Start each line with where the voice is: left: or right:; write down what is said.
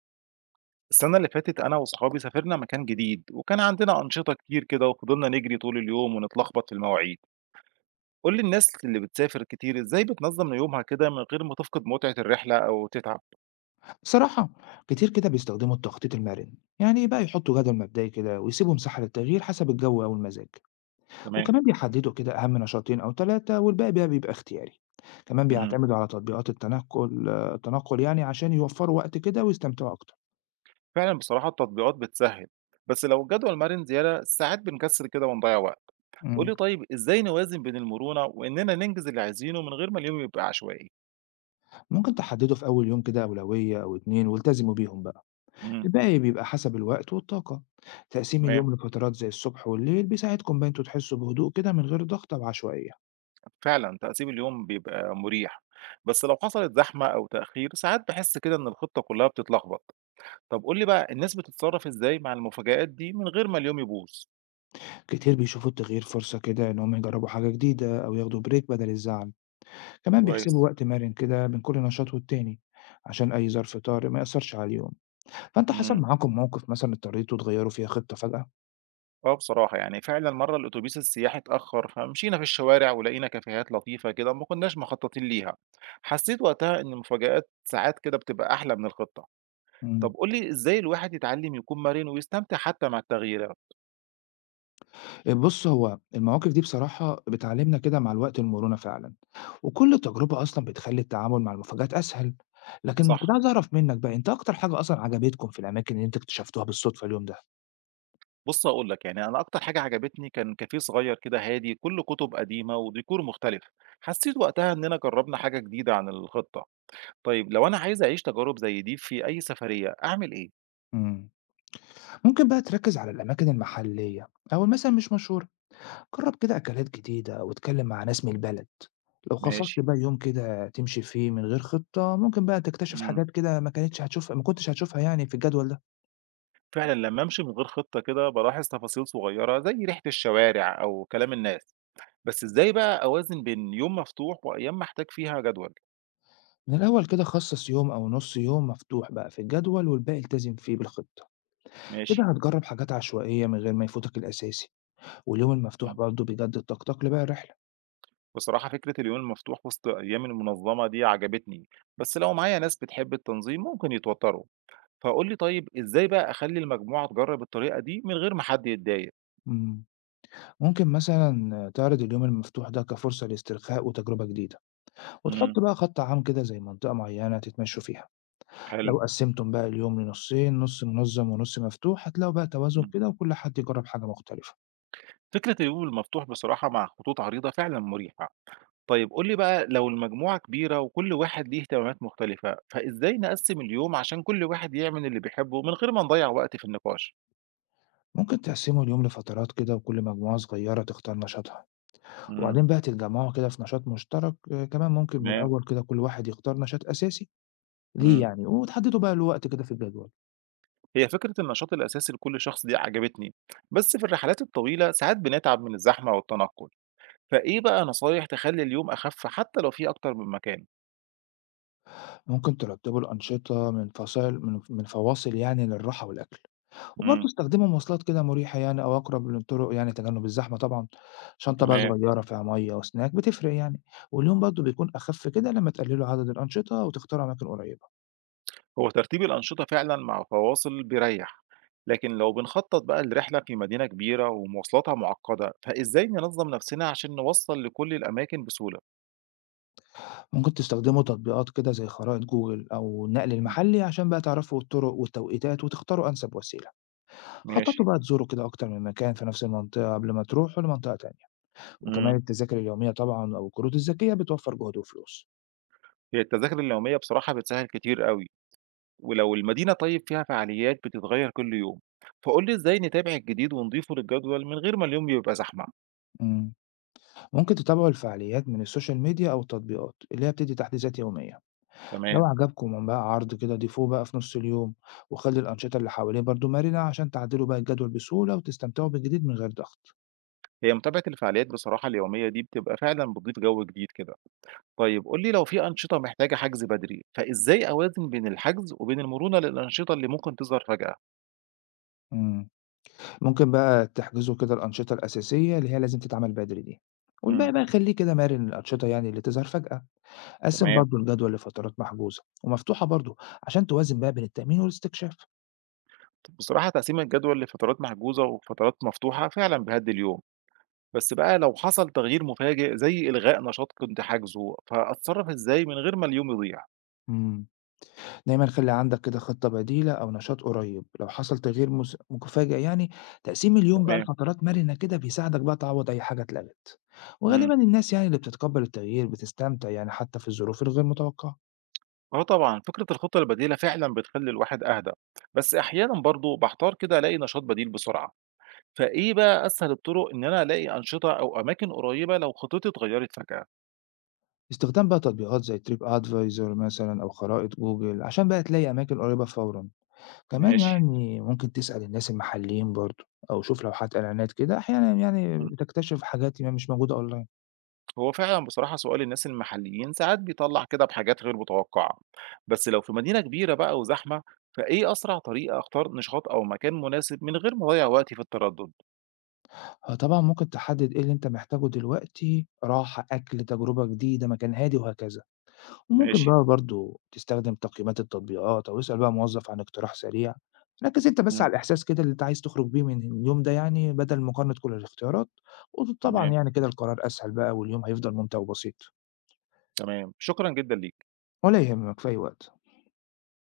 right: السنة اللي فاتت أنا وصحابي سافرنا مكان جديد وكان عندنا أنشطة كتير كده وفضلنا نجري طول اليوم ونتلخبط في المواعيد. قول لي الناس اللي بتسافر كتير إزاي بتنظم يومها كده من غير ما تفقد متعة الرحلة أو تتعب؟
left: بصراحة، كتير كده بيستخدموا التخطيط المرن. يعني بقى يحطوا جدول مبدئي كده ويسيبوا مساحة للتغيير حسب الجو أو المزاج.
right: تمام.
left: وكمان بيحددوا كده أهم نشاطين أو ثلاثة، والباقي بقى بيبقى اختياري. كمان
right: مم.
left: بيعتمدوا على تطبيقات التنقل، التنقل يعني عشان يوفروا وقت كده ويستمتعوا أكتر.
right: فعلا بصراحة التطبيقات بتسهل، بس لو الجدول مرن زيادة ساعات بنكسل كده ونضيع وقت. قول
left: مم.
right: لي طيب إزاي نوازن بين المرونة وإننا ننجز اللي عايزينه من غير ما اليوم يبقى عشوائي؟
left: ممكن تحددوا في أول يوم كده أولوية أو اتنين والتزموا بيهم بقى.
right: مم.
left: الباقي بيبقى حسب الوقت والطاقة. تقسيم
right: تمام،
left: اليوم لفترات زي الصبح والليل بيساعدكم بقى انتوا تحسوا بهدوء كده من غير ضغط أو عشوائية.
right: فعلًا تقسيم اليوم بيبقى مريح، بس لو حصلت زحمة أو تأخير ساعات باحس كده إن الخطة كلها بتتلخبط، طب قُل لي بقى الناس بتتصرّف إزاي مع المفاجآت دي من غير ما اليوم يبوظ؟
left: كتير بيشوفوا التغيير فرصة كده إن هم يجربوا حاجة جديدة أو ياخدوا بريك بدل الزعل. كمان بيحسبوا
right: كويس.
left: وقت مرن كده بين كل نشاط والتاني عشان أي ظرف طارئ ما يأثرش على اليوم. فأنت حصل
right: إمم،
left: معاكم موقف مثلا اضطريتوا تغيروا فيها خطة فجأة؟
right: آه بصراحة يعني فعلًا مرّة الأتوبيس السياحي اتأخر، فمشينا في الشوارع ولقينا كافيهات لطيفة كده ما كناش مخططين ليها، حسيت وقتها إن المفاجآت ساعات كده بتبقى أحلى من الخطة،
left: مم.
right: طب قُل لي إزاي الواحد يتعلم يكون مرن ويستمتع حتى مع التغييرات؟
left: بص، هو المواقف دي بصراحة بتعلمنا كده مع الوقت المرونة فعلا. وكل تجربة أصلا بتخلي التعامل مع المفاجآت أسهل. لكن
right: صح.
left: كنت عايز أعرف منك بقى، أنت أكتر حاجة أصلا عجبتكم في الأماكن اللي أنت اكتشفتوها بالصدفة اليوم ده؟
right: بُص هاقول لك، يعني أنا أكتر حاجة عجبتني كان كافيه صغير كده هادي كُلّه كُتب قديمة وديكور مختلف، حسّيت وقتها إننا جرّبنا حاجة جديدة عن الخطة. طيب لو أنا عايز أعيش تجارب زي دي في أي سفرية أعمل إيه؟
left: مم. ممكن بقى تركز على الأماكن المحلية أو مثلا مش مشهورة. جرّب كده أكلات جديدة أو اتكلّم مع ناس من البلد. لو خصصت
right: ماشي.
left: بقى يوم كده تمشي فيه من غير خطة، ممكن بقى تكتشف
right: إمم.
left: حاجات كده ما كنتش هتشوفها يعني في الجدول ده.
right: فعلًا لمّا أمشي من غير خطة كده بالاحظ تفاصيل صغيرة زي ريحة الشوارع أو كلام الناس، بس إزاي بقى أوازن بين يوم مفتوح وأيام محتاج فيها جدول؟
left: من الأول كده خصص يوم أو نُص يوم مفتوح بقى في الجدول والباقي التزم فيه بالخطة. كده
right: ماشي.
left: هتجرّب حاجات عشوائية من غير ما يفوتك الأساسي، واليوم المفتوح
right: إمم.
left: برضه بيجدد طاقتك لباقي الرحلة.
right: بصراحة فكرة اليوم المفتوح وسط أيام المنظمة دي عجبتني، بس لو معايا ناس بتحب التنظيم ممكن يتوتّروا. فقُل لي طيب إزاي بقى أخلّي المجموعة تجرّب الطريقة دي من غير ما حد يتضايق؟
left: إمم، ممكن مثلًا تعرض اليوم المفتوح ده كفرصة لاسترخاء وتجربة جديدة،
right: إمم،
left: وتحط بقى خط عام كده زي منطقة معيّنة تتمشوا فيها.
right: حلو،
left: لو قسّمتم بقى اليوم لنصين، نُص منظّم ونُص مفتوح، هتلاقوا بقى توازن
right: إمم.
left: كده وكل حد يجرّب حاجة مختلفة.
right: فكرة اليوم المفتوح بصراحة مع خطوط عريضة فعلًا مُريحة. طيب قُل لي بقى لو المجموعة كبيرة وكل واحد ليه اهتمامات مختلفة، فإزاي نقسّم اليوم عشان كل واحد يعمل اللي بيحبه من غير ما نضيّع وقت في النقاش؟
left: ممكن تقسّموا اليوم لفترات كده وكل مجموعة صغيّرة تختار نشاطها،
right: إمم،
left: وبعدين بقى تتجمّعوا كده في نشاط مشترك. كمان ممكن من
right: تمام،
left: الأول كده كل واحد يختار نشاط أساسي ليه
right: إمم.
left: يعني، وتحدّدوا بقى له وقت كده في الجدول.
right: هي فكرة النشاط الأساسي لكل شخص دي عجبتني، بس في الرحلات الطويلة ساعات بنتعب من الزحمة والتنقل، فإيه بقى نصايح تخلّي اليوم أخف حتى لو في أكتر من مكان؟
left: ممكن ترتّبوا الأنشطة من فصائل من من فواصل يعني للراحة والأكل. وبرضه
right: إمم.
left: استخدموا مواصلات كده مريحة يعني أو أقرب للطرق، يعني تجنب الزحمة طبعًا. شنطة بقى
right: تمام.
left: صغيرة فيها مَيّة وسناك بتفرق يعني، واليوم برضه بيكون أخف كده لمّا تقللوا عدد الأنشطة وتختاروا أماكن قريبة.
right: هو ترتيب الأنشطة فعلا مع فواصل بيريح، لكن لو بنخطط بقى الرحلة في مدينة كبيرة ومواصلاتها معقدة فإزاي ننظم نفسنا عشان نوصل لكل الأماكن بسهولة؟
left: ممكن تستخدموا تطبيقات كده زي خرائط جوجل أو النقل
right: مم.
left: المحلي عشان بقى تعرفوا الطرق والتوقيتات وتختاروا أنسب وسيلة. خططوا
right: ماشي.
left: بقى تزوروا كده أكتر من مكان في نفس المنطقة قبل ما تروحوا لمنطقة تانية. وكمان
right: مم.
left: التذاكر اليومية طبعًا أو الكروت الذكية بتوفر جهد وفلوس.
right: هي التذاكر اليومية بصراحة بتسهل كتير قوي، ولو المدينة طيب فيها فعاليات بتتغير كل يوم فقول لي إزاي نتابع الجديد ونضيفه للجدول من غير ما اليوم يبقى زحمة.
left: إمم. ممكن تتابعوا الفعاليات من السوشيال ميديا أو التطبيقات اللي هي بتدي تحديثات يومية.
right: تمام.
left: لو عجبكم من بقى عرض كده، ضيفوه بقى في نص اليوم، وخلي الأنشطة اللي حواليه برضو مرنة عشان تعدلوا بقى الجدول بسهولة وتستمتعوا بالجديد من غير ضغط.
right: هي متابعة الفعاليات بصراحة اليومية دي بتبقى فعلا بتضيف جو جديد كده. طيب قُل لي لو في أنشطة محتاجة حجز بدري، فإزاي أوازن بين الحجز وبين المرونة للأنشطة اللي ممكن تظهر فجأة؟
left: مم. ممكن بقى تحجزوا كده الأنشطة الأساسية اللي هي لازم تتعمل بدري دي،
right: إمم،
left: والباقي بقى خليه كده مرن، الأنشطة يعني اللي تظهر فجأة. قسم
right: تمام.
left: برضو الجدول لفترات محجوزة ومفتوحة برضو عشان توازن بقى بين التأمين والاستكشاف.
right: بصراحة تقسيم الجدول لفترات محجوزة وفترات مفتوحة فعلًا بيهدّي اليوم، بس بقى لو حصل تغيير مفاجئ زي إلغاء نشاط كنت حاجزه، فأتصرّف إزاي من غير ما اليوم يضيع؟
left: مم. دايمًا خلّي عندك كده خطة بديلة أو نشاط قريب، لو حصل تغيير مفاجئ يعني. تقسيم اليوم بقى
right: تمام،
left: لفترات مرنة كده بيساعدك بقى تعوّض أي حاجة اتلغت،
right: إمم.
left: وغالبًا الناس يعني اللي بتتقبّل التغيير بتستمتع يعني حتى في الظروف الغير متوقعة.
right: آه طبعًا، فكرة الخطة البديلة فعلًا بتخلّي الواحد أهدى، بس أحيانًا برضه باحتار كده ألاقي نشاط بديل بسرعة، فإيه بقى أسهل الطرق إن أنا ألاقي أنشطة أو أماكن قريّبة لو خطتي اتغيّرت فجأة؟
left: استخدام بقى تطبيقات زي Trip Advisor مثلًا أو خرائط جوجل عشان بقى تلاقي أماكن قريبة فورًا. كمان
right: ماشي.
left: يعني ممكن تسأل الناس المحليين برضه، أو شوف لوحات إعلانات كده، أحيانًا يعني
right: إمم.
left: بتكتشف حاجات يعني مش موجودة online.
right: هو فعلًا بصراحة سؤال الناس المحليين ساعات بيطلّع كده بحاجات غير متوقعة، بس لو في مدينة كبيرة بقى وزحمة، فإيه أسرع طريقة أختار نشاط أو مكان مناسب من غير ما أضيّع وقتي في التردد؟
left: آه طبعًا، ممكن تحدد إيه اللي أنت محتاجه دلوقتي، راحة، أكل، تجربة جديدة، مكان هادي وهكذا. وممكن
right: ماشي.
left: بقى برضه تستخدم تقييمات التطبيقات أو اسأل بقى موظف عن اقتراح سريع. ركّز أنت بس
right: إمم.
left: على الإحساس كده اللي أنت عايز تخرج بيه من اليوم ده، يعني بدل مقارنة كل الاختيارات. وطبعًا
right: تمام،
left: يعني كده القرار أسهل بقى، واليوم هيفضل ممتع وبسيط.
right: تمام. شكرًا جدًا ليك.
left: ولا يهمك في أي وقت.